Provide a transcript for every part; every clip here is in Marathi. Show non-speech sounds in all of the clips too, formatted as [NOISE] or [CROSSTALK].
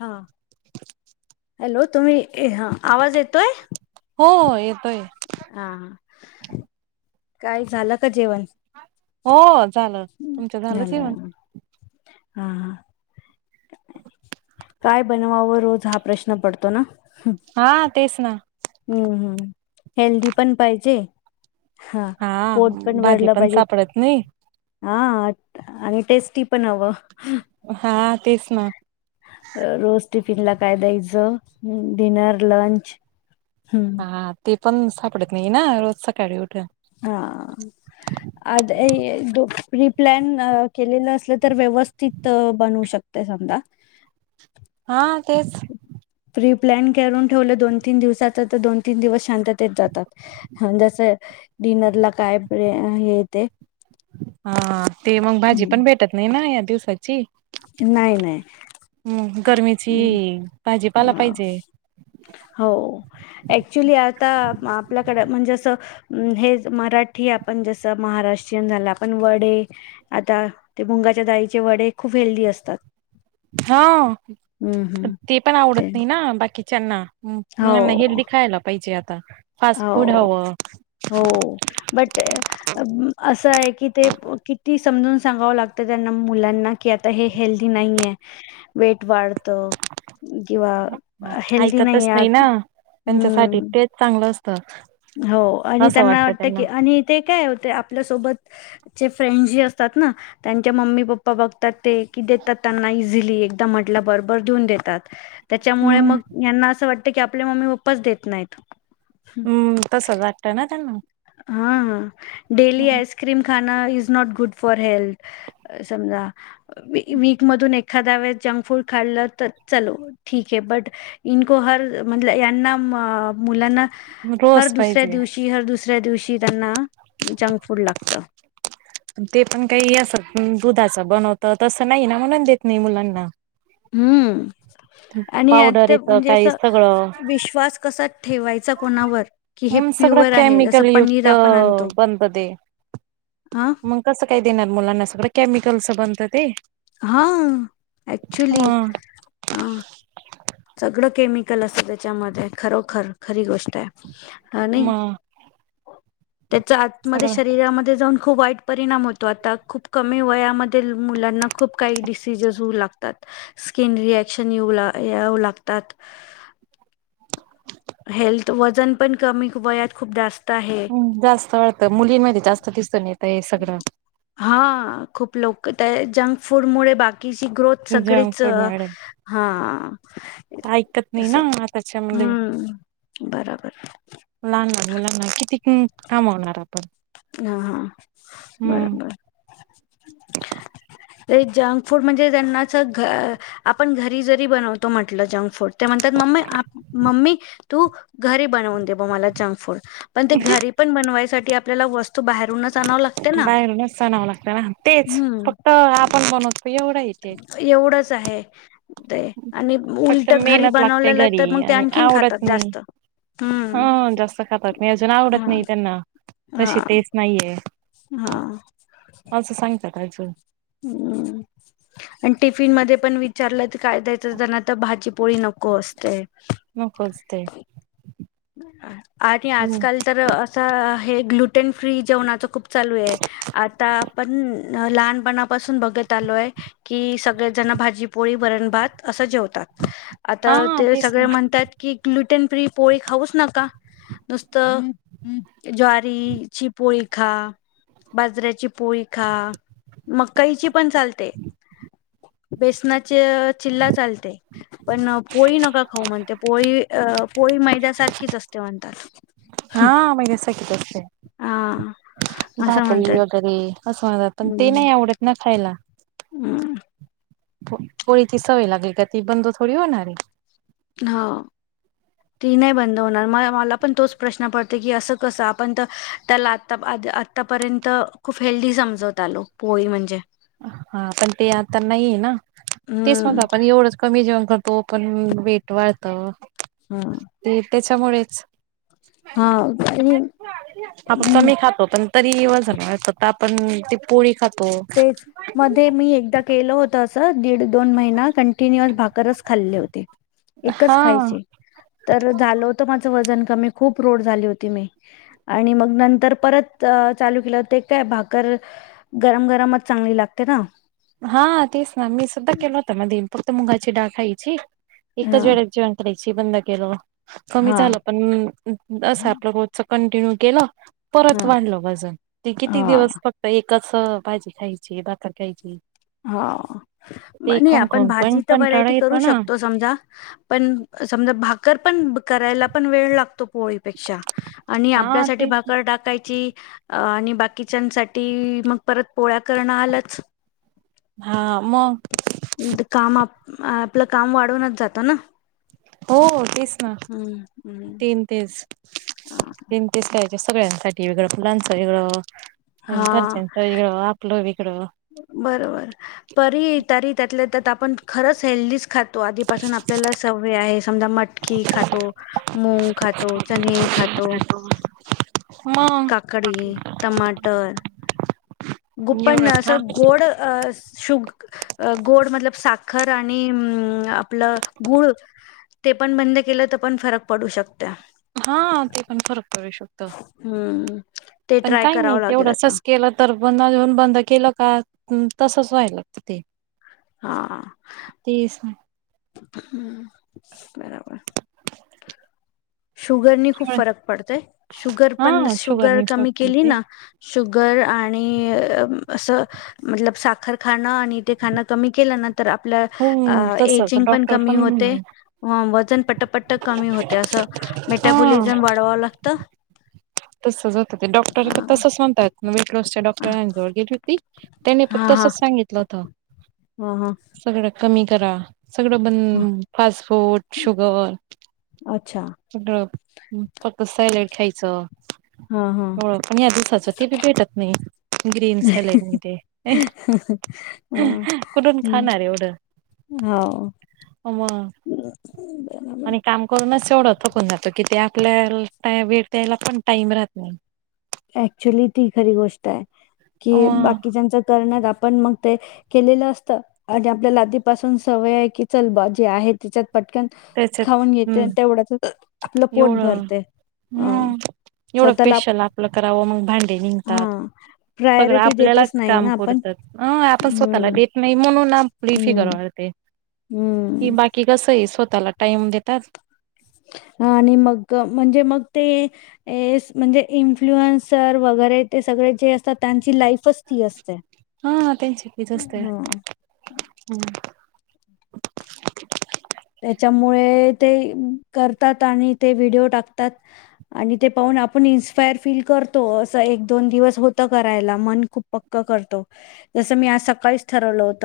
हा. हॅलो तुम्ही आवाज येतोय. हो येतोय. हा हा. काय झालं का जेवण? हो. झालं तुमच झाल जेवण? हां हां. काय बनवावं रोज हा प्रश्न पडतो ना? हा तेचना हम्म हम्म हेल्दी पण पाहिजे. हा पोट पण भाजी भरलं पाहिजे. सापडत नाही हा आणि टेस्टी पण हवं. हा तेच ना, रोज टिफिनला काय द्यायचं, डिनर लंच हम्म हा ते पण सापडत नाही ना रोज सकाळी उठ हा रिप्लॅन केलेलं असलं तर व्यवस्थित बनवू शकते समजा, हा तेच, प्री प्लॅन करून ठेवलं दोन, तीन दिवसाचा तर दोन तीन दिवस शांतत ते जातात हं जस डिनर ला काय प्रे हे येते. हा ते मग भाजी, पण भेटत नाही ना यात दिवसाची. नाही, नाही. हम्म गरमीची ह भाजीपाला पाहिजे हो ऍक्च्युली आता म आपल्याकड म्हणजे असं हे मराठी आपण जसं महाराष्ट्रीयन झालं, आपण वडे आता ते मुंगाच्या दाळीचे वडे खूप हेल्दी असतात. हा! हम्म पण हम्म ते पण आवडत नाही ना बाकी. चन्ना हो मुलांना हेल्दी खायला पाहिजे आत. ता! हो, हो, बट असं आहे की ते किती. समजून सांगाव लागत त्यांना मुलांना, की आता हे हेल्थी नाहीय वेट वाढ किंवा हेल्दी ऐकतच नाही आज ना त्यांच्यासाठी हूं. तेच चांगलं असतं हो आणि असं त्यांना वाटतं वाटत की, आणि ते काय होते अप ल्यासोबत जे फ्रेंड जी असतात ना त्यांच्या मम्मी पप्पा बघतात. ते की देतात त्यांना. ली एकदा म्हटल बरबर देऊन देतात. त्याच्यामुळे हम्म मग यांना असं वाट त की आपले मम्मी पप्पा च देत नाहीत. हूं! तसंच वाटत ना त्यांना. हा हा! डेली हम्म, आइसक्रीम खा. Is not good for health, समजा वीक मधून एखाद्या वेळेस जंक फूड खाल्लं तर चलो ठीक ये, बट इनको हर म्हणलं यांना मा मुलांना. हर रोज दुसऱ्या पाहिजे. दिवशी, हर दुसऱ्या दिवशी त्यांना जंक फूड लागत. ते पण काही असं दुधाचं बनवत तसं नाही ना, म्हणून देत नाही मुलांना. हूं आणि पावडर आता येतं म्हणजे काही असं सगळं विश्वास कसा ठेवायचा कोणावर, कि हे हम्म सगळं प्युअर आहे जसं केमिकल पनीर युक्त आपण आणतो बनत ह! कस काय देणार मुलांना सगळं केमिकलचं बनतं ते. हा याक्चुली ह हा! सगळं केमिकल असतं त्याच्यामध्ये, खरोखर खरी गोष्ट आहे. हा नाही. मग त्याच्या आतमध्ये सगळं. शरीरामध्ये जाऊन खूप वाईट परिणाम होतो आता, खूप कमी वयामध्ये मुलांना खूप काही डिसिजेस होऊ लागतात स्किन रिएक्शन येऊ लागतात. हेल्थ वजन पण कमी वयात खूप जास्त आहे हो जास्त वाटतं मुलींमध्ये जास्त दिसत नाही येत? [INAUDIBLE] फुडमुळे [INAUDIBLE] जंक फूड मुळे. ऐकत नाही ना आताच्या मुली हम्म थांबवणार आपण, हा हा हम्म. बरोबर ते जंक फूड म्हणजे त्यांनाच आपण घरी जरी बनवतो म्हटलं जंक फूड त्या म्हणतात मम्मी मम्मी तू घरी बनवून दे मगं मला जंक फूड पण ते घरी पण बनवायसाठी आपल्याला वस्तू बाहेरूनच आणाव लागते ना बाहेरूनच आनावं लागत ना तेच हम्म फक्त आपण बनवतो एवढं येते एवढंच आहे ते आणि फक्त उलट घरी मेहनत लागते बनवलेलं तर घरी मगं ते आणि आणखीन आवडत खातात नाही जास्त हम्म. मी अजून आवडत हा नाही त्यांना हा तशी टेस्ट नाहीये हा. असं [UNINTELLIGIBLE] हम्म आणि टिफिन मध्ये पण विचारलं काय द्यायचं जना? तर भाजीपोळी नको असतयं, नकोच ते आणि हम्म आजकाल तर असा हे ग्लुटेन फ्री जेवणाचं खूप चालू आहे आता आपण लहानपणापासून बघत आलोय की सगळेजण भाजीपोळी वरण भात असं जेवतात? आता हा ते तेच ना सगळे म्हणतात की ग्लुटन फ्री पोळी नका नुसतं. ज्वारीची पोळी खा बाजरीची पोळी खा, मकाईची पण चालते बेसनाचे चिल्ला चालते, पण पोळी नका खाऊ म्हणते पोळी पोळी, मैद दा सारखीच असते म्हणतात. हा मगे स कच आहे हा असं म्हणतात भाकरी वगैरे असं म्हणतात, पण ते नाही आवडत ना खायला हम्म पोळीची सवय लागेल का ती बंद थोडी होणारे ह ती नाही बंद होणार म मला पण तोच प्रश्न पडतो की असं कसं आपण तर त्याला आता आतापर्यंत खूप हेल्दी समजत आलो पोळी म्हणजे हा पण ते आता नाहीये ना, ‌तेच मग हम्म आपण एवढंच कमी जेव तो पण वेट वाढत ते त्याच्यामुळेच हा आपण म कमी खातो पण तरी वजन वाढत आता आपण पोळी खातो तेच मध्ये मी एकदा केलं होत असं दीड दोन महिना कंटिन्यूअस भाकरच खाल्ले होते. हा एकच खायची तर झालं होत माझं वजन मी खूप रोड झाली होती मी आणि मग नंतर परत चालू केलं ते काय भाकर गरम गरमच चांगली लागते ना हा तेच ना मी सुद्धा केलं होत मदे फक्त मुगाची डाळ खायची हा एकच वेळे जेवण करायचं ते बंद केलं कमी हा झालं पण असं आपलं रोजच कंटिन्यू केलं हा परत वाढलं वजन ते किती हा दिवस फक्त एक कसं भाजी खायची भाखर खायची ते ह खाऊन आपण खाऊन पण भाजी तर कंटाळा व्हरायटी करू येतो ना शकतो समजा, पण समजा भाक कर पण करायला पण वेळ लागतो पोळीपेक्षा आणि हा आपल्यासाठी ते भाकर टाकायची आणि बाकीच्यासाठी, मग परत पोळ्या करणं आलंच. हा मग उ कामात आपलं काम वाढवूनच जातं ना? हो तेच ना हम्म हम्म तीन तेच तीन तेच सगळ्यांसाठी वेगळं मुलाचं वेगळं ह हा घरच्यांचं वेगळं, आपलं वेगळं [UNINTELLIGIBLE] बरोबर परी तरी त्यातल्या त्यात आपण खरंच हेल्दी खातो आधीपासून आपल्याला सवय आहे समजा मटकी खातो, मूंग खातो, चने खातो मग काकडी टमाटर गुप्पन एवढंच ना असं गोड शुग गोड मतलब साखर आणि आपलं गूळ ते पण बंद केलं तर पण फरक पडू शकतो हा ते पण फरक करू शकतो. हम्म ते पण ट्राय काही नाही करावं लागेल तेवढं आता असच केलं तर बंद घेऊन बंद केलं का तसच व्हायला लागत ते हां तेच ना हम्म बरोबर. शुगरनी खूप फरक पडतंय शुगर हा पण शुगर शुगरनी कमी फरक केली येते ना शुगर आणि अस मतलब साखर खाणं आणि ते खाणं कमी केलं ना तर आपलं हो अ तसच एजिंग पण डॉक्टर कमी होते व वजन पट पट कमी होतय असं. हा मेटाबॉलिझम वाढवावं लागतं. तसच होतं ते डॉक्टर अ, तर तसच म्हणतात वेटलॉसच्या अ, डॉक्टरांजवळ गेली होती. त्यानी पण तसंच सांगितलं होतं. हां हां करा सगड बंद फास्ट फूड, शुगर अच्छा गप्प फक्त सायलेंट. खायचं हा हा एवढं पण या दिवसाच ते बी भेटत नाही ग्रीन सलाड मधे, ह कुठून खाणार एवढं, हो मग बरोबर. आणि काम करूनच एवढ थकून जातो कीती आ आपल्याला भेटायला पण टाईम राहत नई. ऍक्च्युली ती खरी गोष्ट आहे. कि अ बाकीच्यांच करण्यात आप पण मग ते केलेलं असत आणि आपल्याला आधीपासून सवय आहे की चल बा जे आहे त्याच्यात पटकन त्याच्यात खाऊन घेते हम्म आणि तेवढ्यातच आपलं पोट एवढं भरते अ स्वतःला कराव मग भांडे हा निघतात सगळं प्रायोरिटी देतच आपल्यालाच नाही काम ना आपण पुरतात अ आपण स्वतःला हम्म देत नाही, म्हणूनली फिगर हम्म वाढते. कि हम्म बाकी कस आहे स्व तःला टाइम देतात. आणि मग म्हणजे मग ते म्हणजे इन्फ्लुअन्सर वगैरे ते सगळे जे असतात त्यांची लाईफ फस्ती असते हा त्यांची तीच असते हम्म. त्याच्यामुळे ते करतात, आणि ते व्हिडिओ टाकतात आणि ते पाहून आपण इन्स्पायर फील करतो असं एक, दोन दिवस होतं करायला मन खूप पक्क करतो जसं मी आज सकाळीच ठरवलं होत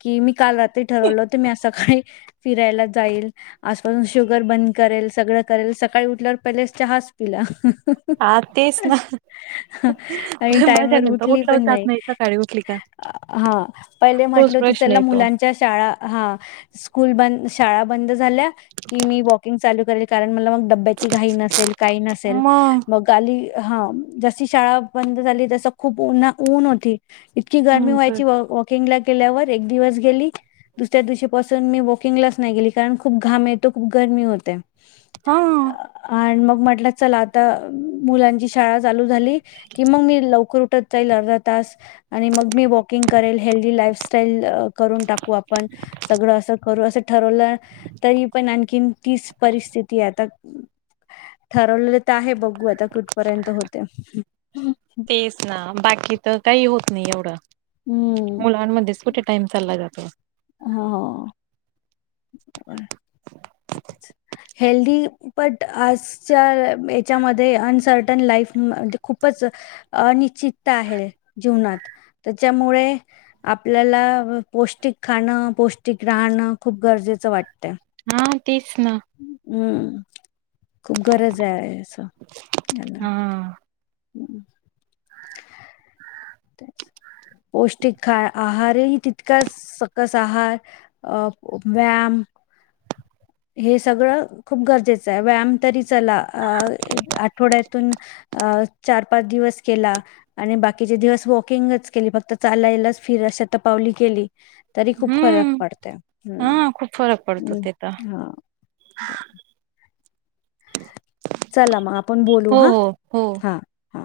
की मी काल रात्री ठरवलं होत मी आज सकाळी फिरायला जाईल, आजपासून शुगर बंद करेल सगळं करेल सकाळी उठल्यावर पहिले चहाच पिला. हा तेच ना आणि पण माझ्या टाइमवर नंतर उठली उठला पण जात नाही. सकाळी उठली का हां पहिले तोच म्हटलं होती प्रश्न चला येतो मुलांच्या शाळा हां शाळा बंद झाल्या की मी वॉकिंग चालू करेल. कारण मला म डब्याची घाई नसेल काही नसेल मग गाली हां. जशी शाळा बंद झाली तस खूप उन ऊन होती. इतकी गरमी हम्म व्हायची वॉ वॉकिंगला. गेल्यावर एक दिवस गेली दुसऱ्या दिवशी बस. सण मी वॉकिंगलाच नाही गेली कारण खूप घाम येतो खूप गरमी होते. अहं. म्हटल चल आता मुलांची शाळा चालू झाली की मग मी लवकर उठत जाईल अर्धा तास आणि मग मी वॉकिंग करेल हेल्दी लाईफस्टाईल करून टाक क्वॉपन. चल करू असं ठरवलं तरी पण आणखी तीच परिस्थिती आता ठरवलेलं तर आहे बघू. गोव्याता कुठपर्यंत होते? हुं. नी एवढं. मुलांमध्येच कुठे टाइम चालला जात. [INAUDIBLE] हं. [UNINTELLIGIBLE] हेल्दी बट आजच्या याच्यामध्ये अनसर्टन लाईफ म आधी खूपच अनिश्चितता आहे. जीवनात त्याच्यामुळे आपल्याला पौष्टिक खाणं पौष्टिक राहणं खूप गरजेचं वाटतय. हा. तिच ना. हम्म. खूप गरज आहे असं हा [UNINTELLIGIBLE] हम्म. तेच. पौष्टिक काय आहार? हेही तितकंच सकस आहार अ व्यायाम हे सगळं खूप गरजेचे आहे व्यायाम तरी चला आ आठवड्यातून आ चार-पाच दिवस केला आणि बाकीचे दिवस वॉकिंगच केली फक्त चालायलाच फिरस शतपावली केली. तरी खूप फरक हम्म पडते हम्म हा खूप फरक पडतो ते तर हम् हा ह. चला म आपण बोलू हो हा हो हो हा.